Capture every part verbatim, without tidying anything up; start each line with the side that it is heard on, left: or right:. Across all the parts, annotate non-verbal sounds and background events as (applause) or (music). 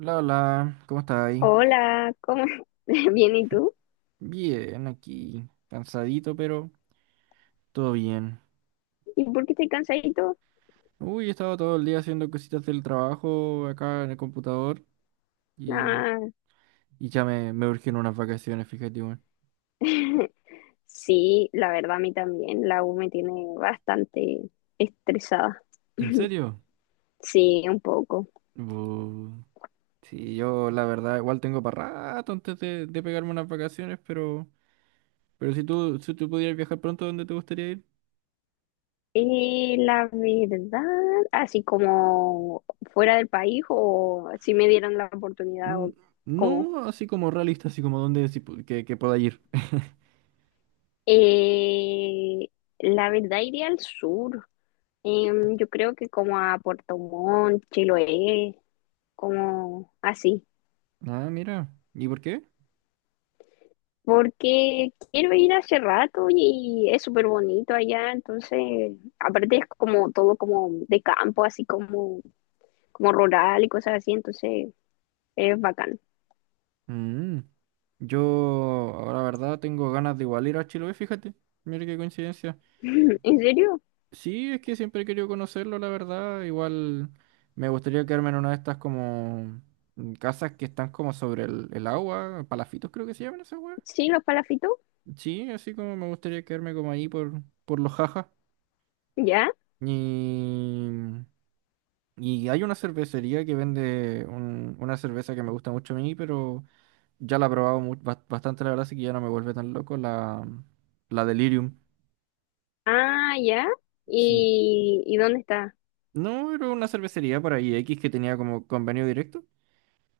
right: Hola, hola, ¿cómo estáis?
left: Hola, ¿cómo? (laughs) Bien, ¿y tú?
right: Bien, aquí, cansadito, pero todo bien.
left: ¿Y por qué estoy cansadito?
right: Uy, he estado todo el día haciendo cositas del trabajo acá en el computador y,
left: Ah,
right: y ya me, me urgen unas vacaciones, fíjate, weón.
left: (laughs) sí, la verdad a mí también, la U me tiene bastante estresada,
right: ¿En serio?
left: sí, un poco.
right: Bu- sí, yo la verdad igual tengo para rato antes de, de pegarme unas vacaciones, pero, pero si tú, si tú pudieras viajar pronto, ¿dónde te gustaría ir?
left: Eh, la verdad, así como fuera del país o si me dieran la oportunidad
right: Mm.
left: o como...
right: No así como realista, así como dónde sí pu- que, que pueda ir. (laughs)
left: Eh, la verdad iría al sur. Em, yo creo que como a Puerto Montt, Chiloé, como así.
right: Ah, mira, ¿y por qué?
left: Porque quiero ir hace rato y es súper bonito allá, entonces, aparte es como todo como de campo, así como, como rural y cosas así, entonces es bacán.
right: Mm. Yo, ahora, la verdad, tengo ganas de igual ir a Chiloé, fíjate. Mira qué coincidencia.
left: (clears throat) ¿En serio?
right: Sí, es que siempre he querido conocerlo, la verdad. Igual me gustaría quedarme en una de estas como mm, casas que están como sobre el, el agua, palafitos creo que se llaman esas weas.
left: ¿Sí, los palafitos?
right: Sí, así como me gustaría quedarme como ahí por, por los jajas.
left: ¿Ya?
right: Y, y hay una cervecería que vende un- una cerveza que me gusta mucho a mí, pero ya la he probado mu- bas- bastante, la verdad, así que ya no me vuelve tan loco la, la Delirium.
left: Ah, ya.
right: Sí.
left: ¿Y, y dónde está?
right: No, era una cervecería por ahí X que tenía como convenio directo,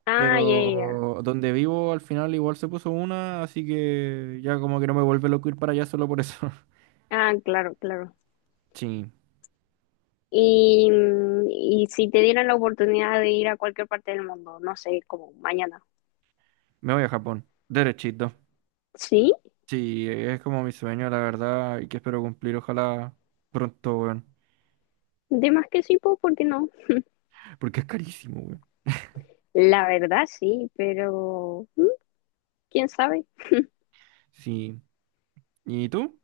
left: Ah, ya, ya, ya.
right: pero donde vivo al final igual se puso una, así que ya como que no me vuelve loco ir para allá solo por eso. (laughs)
left: Ah, claro, claro.
right: Sí,
left: Y, mm, y si te dieran la oportunidad de ir a cualquier parte del mundo, no sé, como mañana.
right: me voy a Japón, derechito.
left: ¿Sí?
right: Sí, es como mi sueño, la verdad, y que espero cumplir, ojalá pronto, weón.
left: De más que sí, pues, ¿por qué no?
right: Porque es carísimo, weón.
left: La verdad sí, pero mm, ¿quién sabe?
right: Sí. ¿Y tú?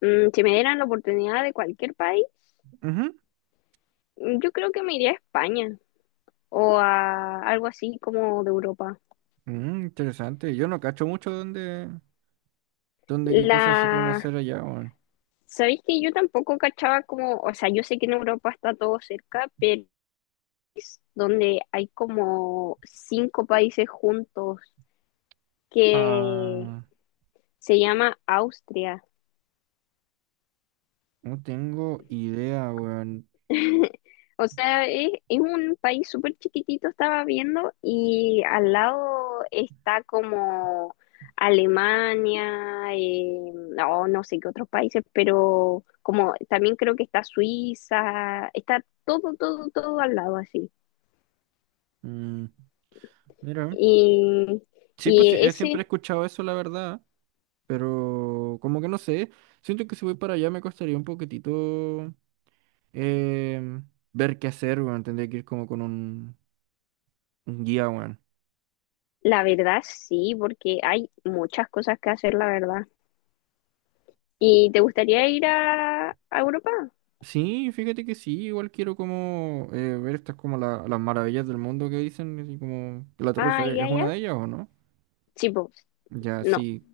left: Mm, si me dieran la oportunidad de cualquier país,
right: Ujú.
left: mm, yo creo que me iría a España o a algo así como de Europa.
right: Mm, interesante. Yo no cacho mucho dónde, dónde qué cosas se pueden
left: La...
right: hacer allá, weón.
left: ¿Sabéis que yo tampoco cachaba como, o sea, yo sé que en Europa está todo cerca, pero donde hay como cinco países juntos que
right: Ah,
left: se llama Austria.
right: no tengo idea, weón.
left: O sea, es, es un país súper chiquitito, estaba viendo, y al lado está como Alemania, eh, no, no sé qué otros países, pero como también creo que está Suiza, está todo, todo, todo al lado así.
right: Mm, mira,
left: Y,
right: sí, pues sí,
left: y
right: eh, siempre he
left: ese,
right: escuchado eso, la verdad, pero como que no sé, siento que si voy para allá me costaría un poquitito em, ver qué hacer, weón, tendría que ir como con un, un guía, weón.
left: la verdad sí, porque hay muchas cosas que hacer, la verdad. ¿Y te gustaría ir a, a Europa?
right: Sí, fíjate que sí, igual quiero como eh, ver estas como la- las maravillas del mundo que dicen, así como que la Torre
left: Ah,
right: Eiffel
left: ya,
right: es
left: ya.
right: una de ellas o no.
left: Sí, pues,
right: Ya,
left: no,
right: sí,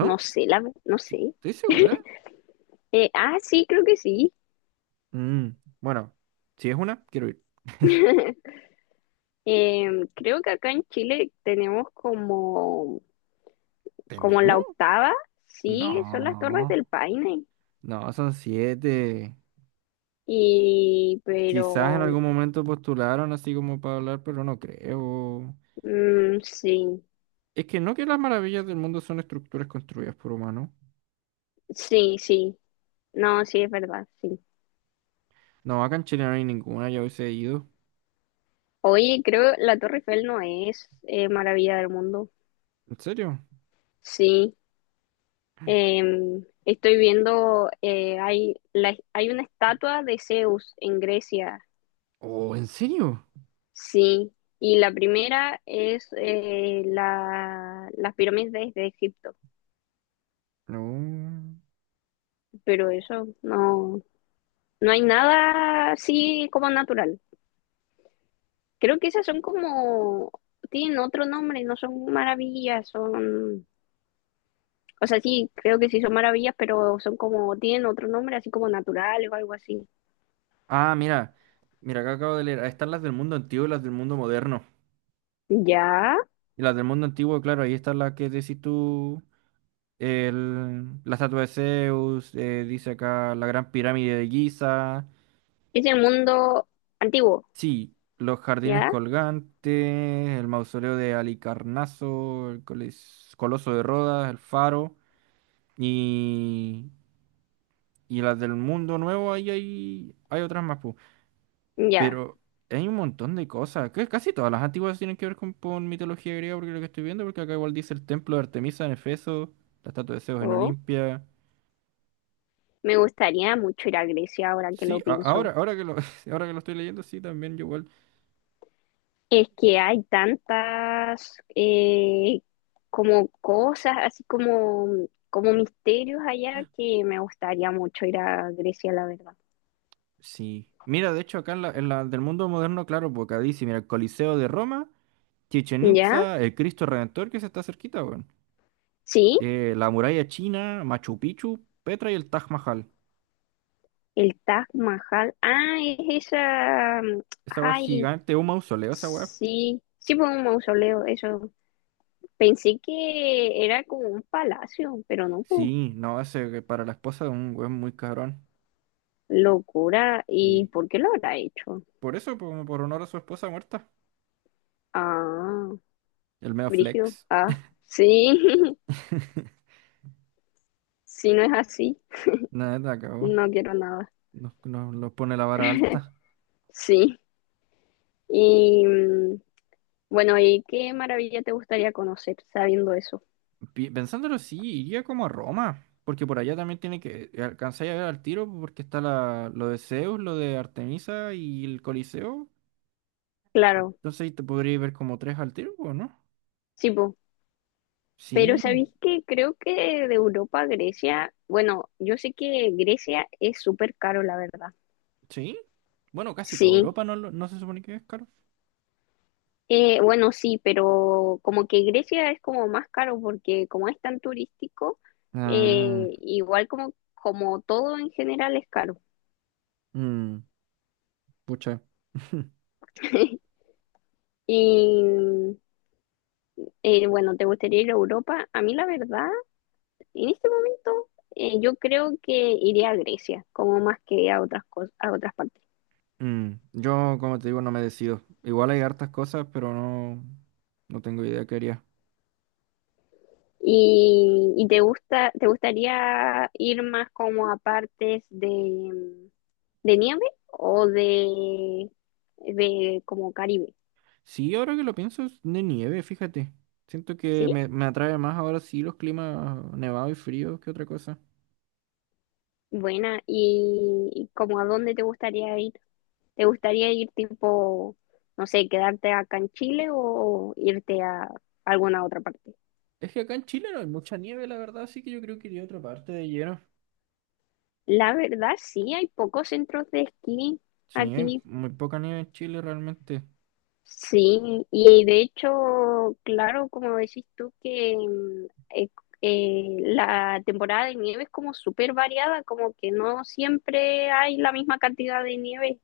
left: no sé, la, no
right: Sí,
left: sé.
right: ¿estoy segura?
left: Eh, ah, sí, creo que sí.
right: Mm, bueno, si es una, quiero ir.
left: Em, creo que acá en Chile tenemos como, como
right: ¿Tenemos?
left: la octava, sí, son las Torres
right: No.
left: del Paine.
right: No, son siete.
left: Y,
right: Quizás en
left: pero,
right: algún momento postularon así como para hablar, pero no creo.
left: mm, sí,
right: Es que no que las maravillas del mundo son estructuras construidas por humanos.
left: sí, sí, no, sí, es verdad, sí.
right: No, acá en Chile no hay ninguna, ya hubiese ido.
left: Oye, creo que la Torre Eiffel no es eh, maravilla del mundo.
right: ¿En serio?
left: Sí, em, estoy viendo, eh, hay, la- hay una estatua de Zeus en Grecia.
right: Oh, ¿en serio?
left: Sí, y la primera es eh, la, las pirámides de Egipto,
right: No.
left: pero eso no, no hay nada así como natural. Creo que esas son como, tienen otro nombre, no son maravillas, son, o sea, sí, creo que sí son maravillas, pero son como, tienen otro nombre así como natural o algo así.
right: Ah, mira. Mira, acá acabo de leer. Ahí están las del mundo antiguo y las del mundo moderno.
left: Ya,
right: Y las del mundo antiguo, claro, ahí está la que decís tú. El, la estatua de Zeus, eh, dice acá la gran pirámide de Giza.
left: es el mundo antiguo,
right: Sí, los jardines
left: ya,
right: colgantes, el mausoleo de Alicarnaso, el colis- Coloso de Rodas, el Faro y, y las del Mundo Nuevo, ahí hay, hay otras más, pu.
left: ya.
right: Pero hay un montón de cosas, que casi todas las antiguas tienen que ver con, con mitología griega, porque lo que estoy viendo, porque acá igual dice el templo de Artemisa en Efeso, la estatua de Zeus en
left: Oh,
right: Olimpia.
left: me gustaría mucho ir a Grecia ahora que
right: Sí,
left: lo
right: a-
left: pienso.
right: ahora, ahora que lo, (laughs) ahora que lo estoy leyendo, sí, también yo igual.
left: Es que hay tantas eh, como cosas, así como, como misterios allá que me gustaría mucho ir a Grecia, la verdad.
right: Sí. Mira, de hecho, acá en la, en la del mundo moderno, claro, porque acá dice, mira, el Coliseo de Roma, Chichen
left: ¿Ya?
right: Itza, el Cristo Redentor, que se está cerquita, weón.
left: Sí,
right: Eh, la muralla china, Machu Picchu, Petra y el Taj Mahal.
left: el Taj Mahal. Ah, es esa. Mm,
right: Esa weá es
left: ay,
right: gigante, un mausoleo, esa weá.
left: sí. Sí, fue un mausoleo, eso. Pensé que era como un palacio, pero no, po.
right: Sí, no, ese que para la esposa de un weón muy cabrón.
left: Locura. ¿Y
right: Sí.
left: por qué lo habrá hecho?
right: Por eso, po- como por honor a su esposa muerta.
left: Ah,
right: El medio
left: brígido.
right: flex.
left: Ah, sí,
right: (laughs)
left: (laughs) si no es así.
right: Nada, acabó.
left: No quiero nada.
right: Nos, nos, nos pone la vara alta.
left: Sí. Y mm, bueno, ¿y qué maravilla te gustaría conocer sabiendo eso?
right: Pi- Pensándolo, sí, iría como a Roma, porque por allá también tiene que alcanzar a ver al tiro, porque está la, lo de Zeus, lo de Artemisa y el Coliseo.
left: Claro,
right: Entonces ahí te podría ver como tres al tiro, ¿o no?
left: sí, po. Pero
right: Sí,
left: ¿sabéis que creo que de Europa a Grecia, bueno, yo sé que Grecia es súper caro, la verdad.
right: sí. Bueno, casi toda
left: Sí.
right: Europa no, lo- no se supone que es caro.
left: Eh, bueno, sí, pero como que Grecia es como más caro porque como es tan turístico,
right: Ah,
left: eh, igual como, como todo en general es caro.
right: mm, pucha. (laughs)
left: (laughs) Y eh, bueno, ¿te gustaría ir a Europa? A mí la verdad en este momento, eh, yo creo que iría a Grecia, como más que a otras cosas, a otras partes.
right: Mm, yo, como te digo, no me decido. Igual hay hartas cosas, pero no, no tengo idea qué haría.
left: ¿Y, y te gusta, te gustaría ir más como a partes de, de nieve o de, de como Caribe?
right: Sí, ahora que lo pienso, es de nieve, fíjate. Siento que
left: ¿Sí?
right: me, me atrae más ahora sí los climas nevados y fríos que otra cosa.
left: Buena. ¿Y, y como a dónde te gustaría ir? ¿Te gustaría ir tipo, no sé, quedarte acá en Chile o irte a alguna otra parte?
right: Es que acá en Chile no hay mucha nieve, la verdad, así que yo creo que iría a otra parte de lleno.
left: La verdad, sí, hay pocos centros de esquí
right: Sí, hay
left: aquí.
right: muy poca nieve en Chile realmente.
left: Sí, y de hecho, claro, como decís tú, que mm, eh, eh, la temporada de nieve es como súper variada, como que no siempre hay la misma cantidad de nieve.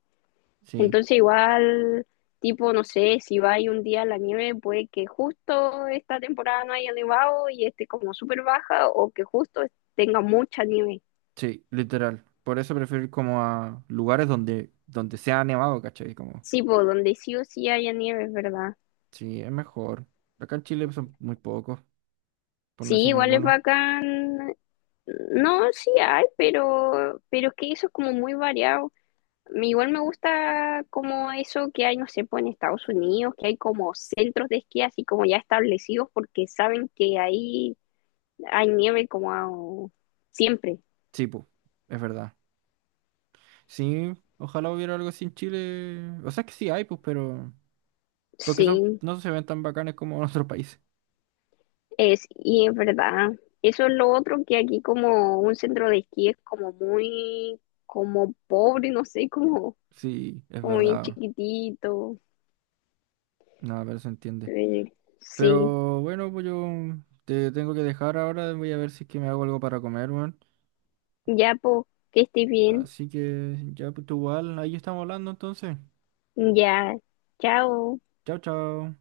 right: Sí,
left: Entonces, igual, tipo, no sé, si va ahí un día la nieve, puede que justo esta temporada no haya nevado y esté como súper baja, o que justo tenga mucha nieve.
right: sí, literal. Por eso prefiero ir como a lugares donde, donde sea nevado, ¿cachai? Como,
left: Sí, pues donde sí o sí haya nieve, es verdad.
right: sí, es mejor. Acá en Chile son muy pocos, por no
left: Sí,
right: decir
left: igual es
right: ninguno.
left: bacán. No, sí hay, pero, pero es que eso es como muy variado. Me igual me gusta como eso que hay, no sé, pues en Estados Unidos, que hay como centros de esquí así como ya establecidos porque saben que ahí hay nieve como a- siempre.
right: Sí, pues, es verdad. Sí, ojalá hubiera algo así en Chile. O sea, es que sí hay, pues, pero... Porque son,
left: Sí,
right: no se ven tan bacanes como en otros países.
left: es, y es verdad. Eso es lo otro, que aquí como un centro de esquí es como muy, como pobre, no sé, como,
right: Sí, es
left: como bien
right: verdad.
left: chiquitito.
right: Nada, pero se entiende.
left: Eh, Sí,
right: Pero bueno, pues yo te tengo que dejar ahora. Voy a ver si es que me hago algo para comer, weón.
left: ya pues, que estés bien.
right: Así que ya, pues tú igual, ahí estamos hablando entonces.
left: Ya, chao.
right: Chao, chao.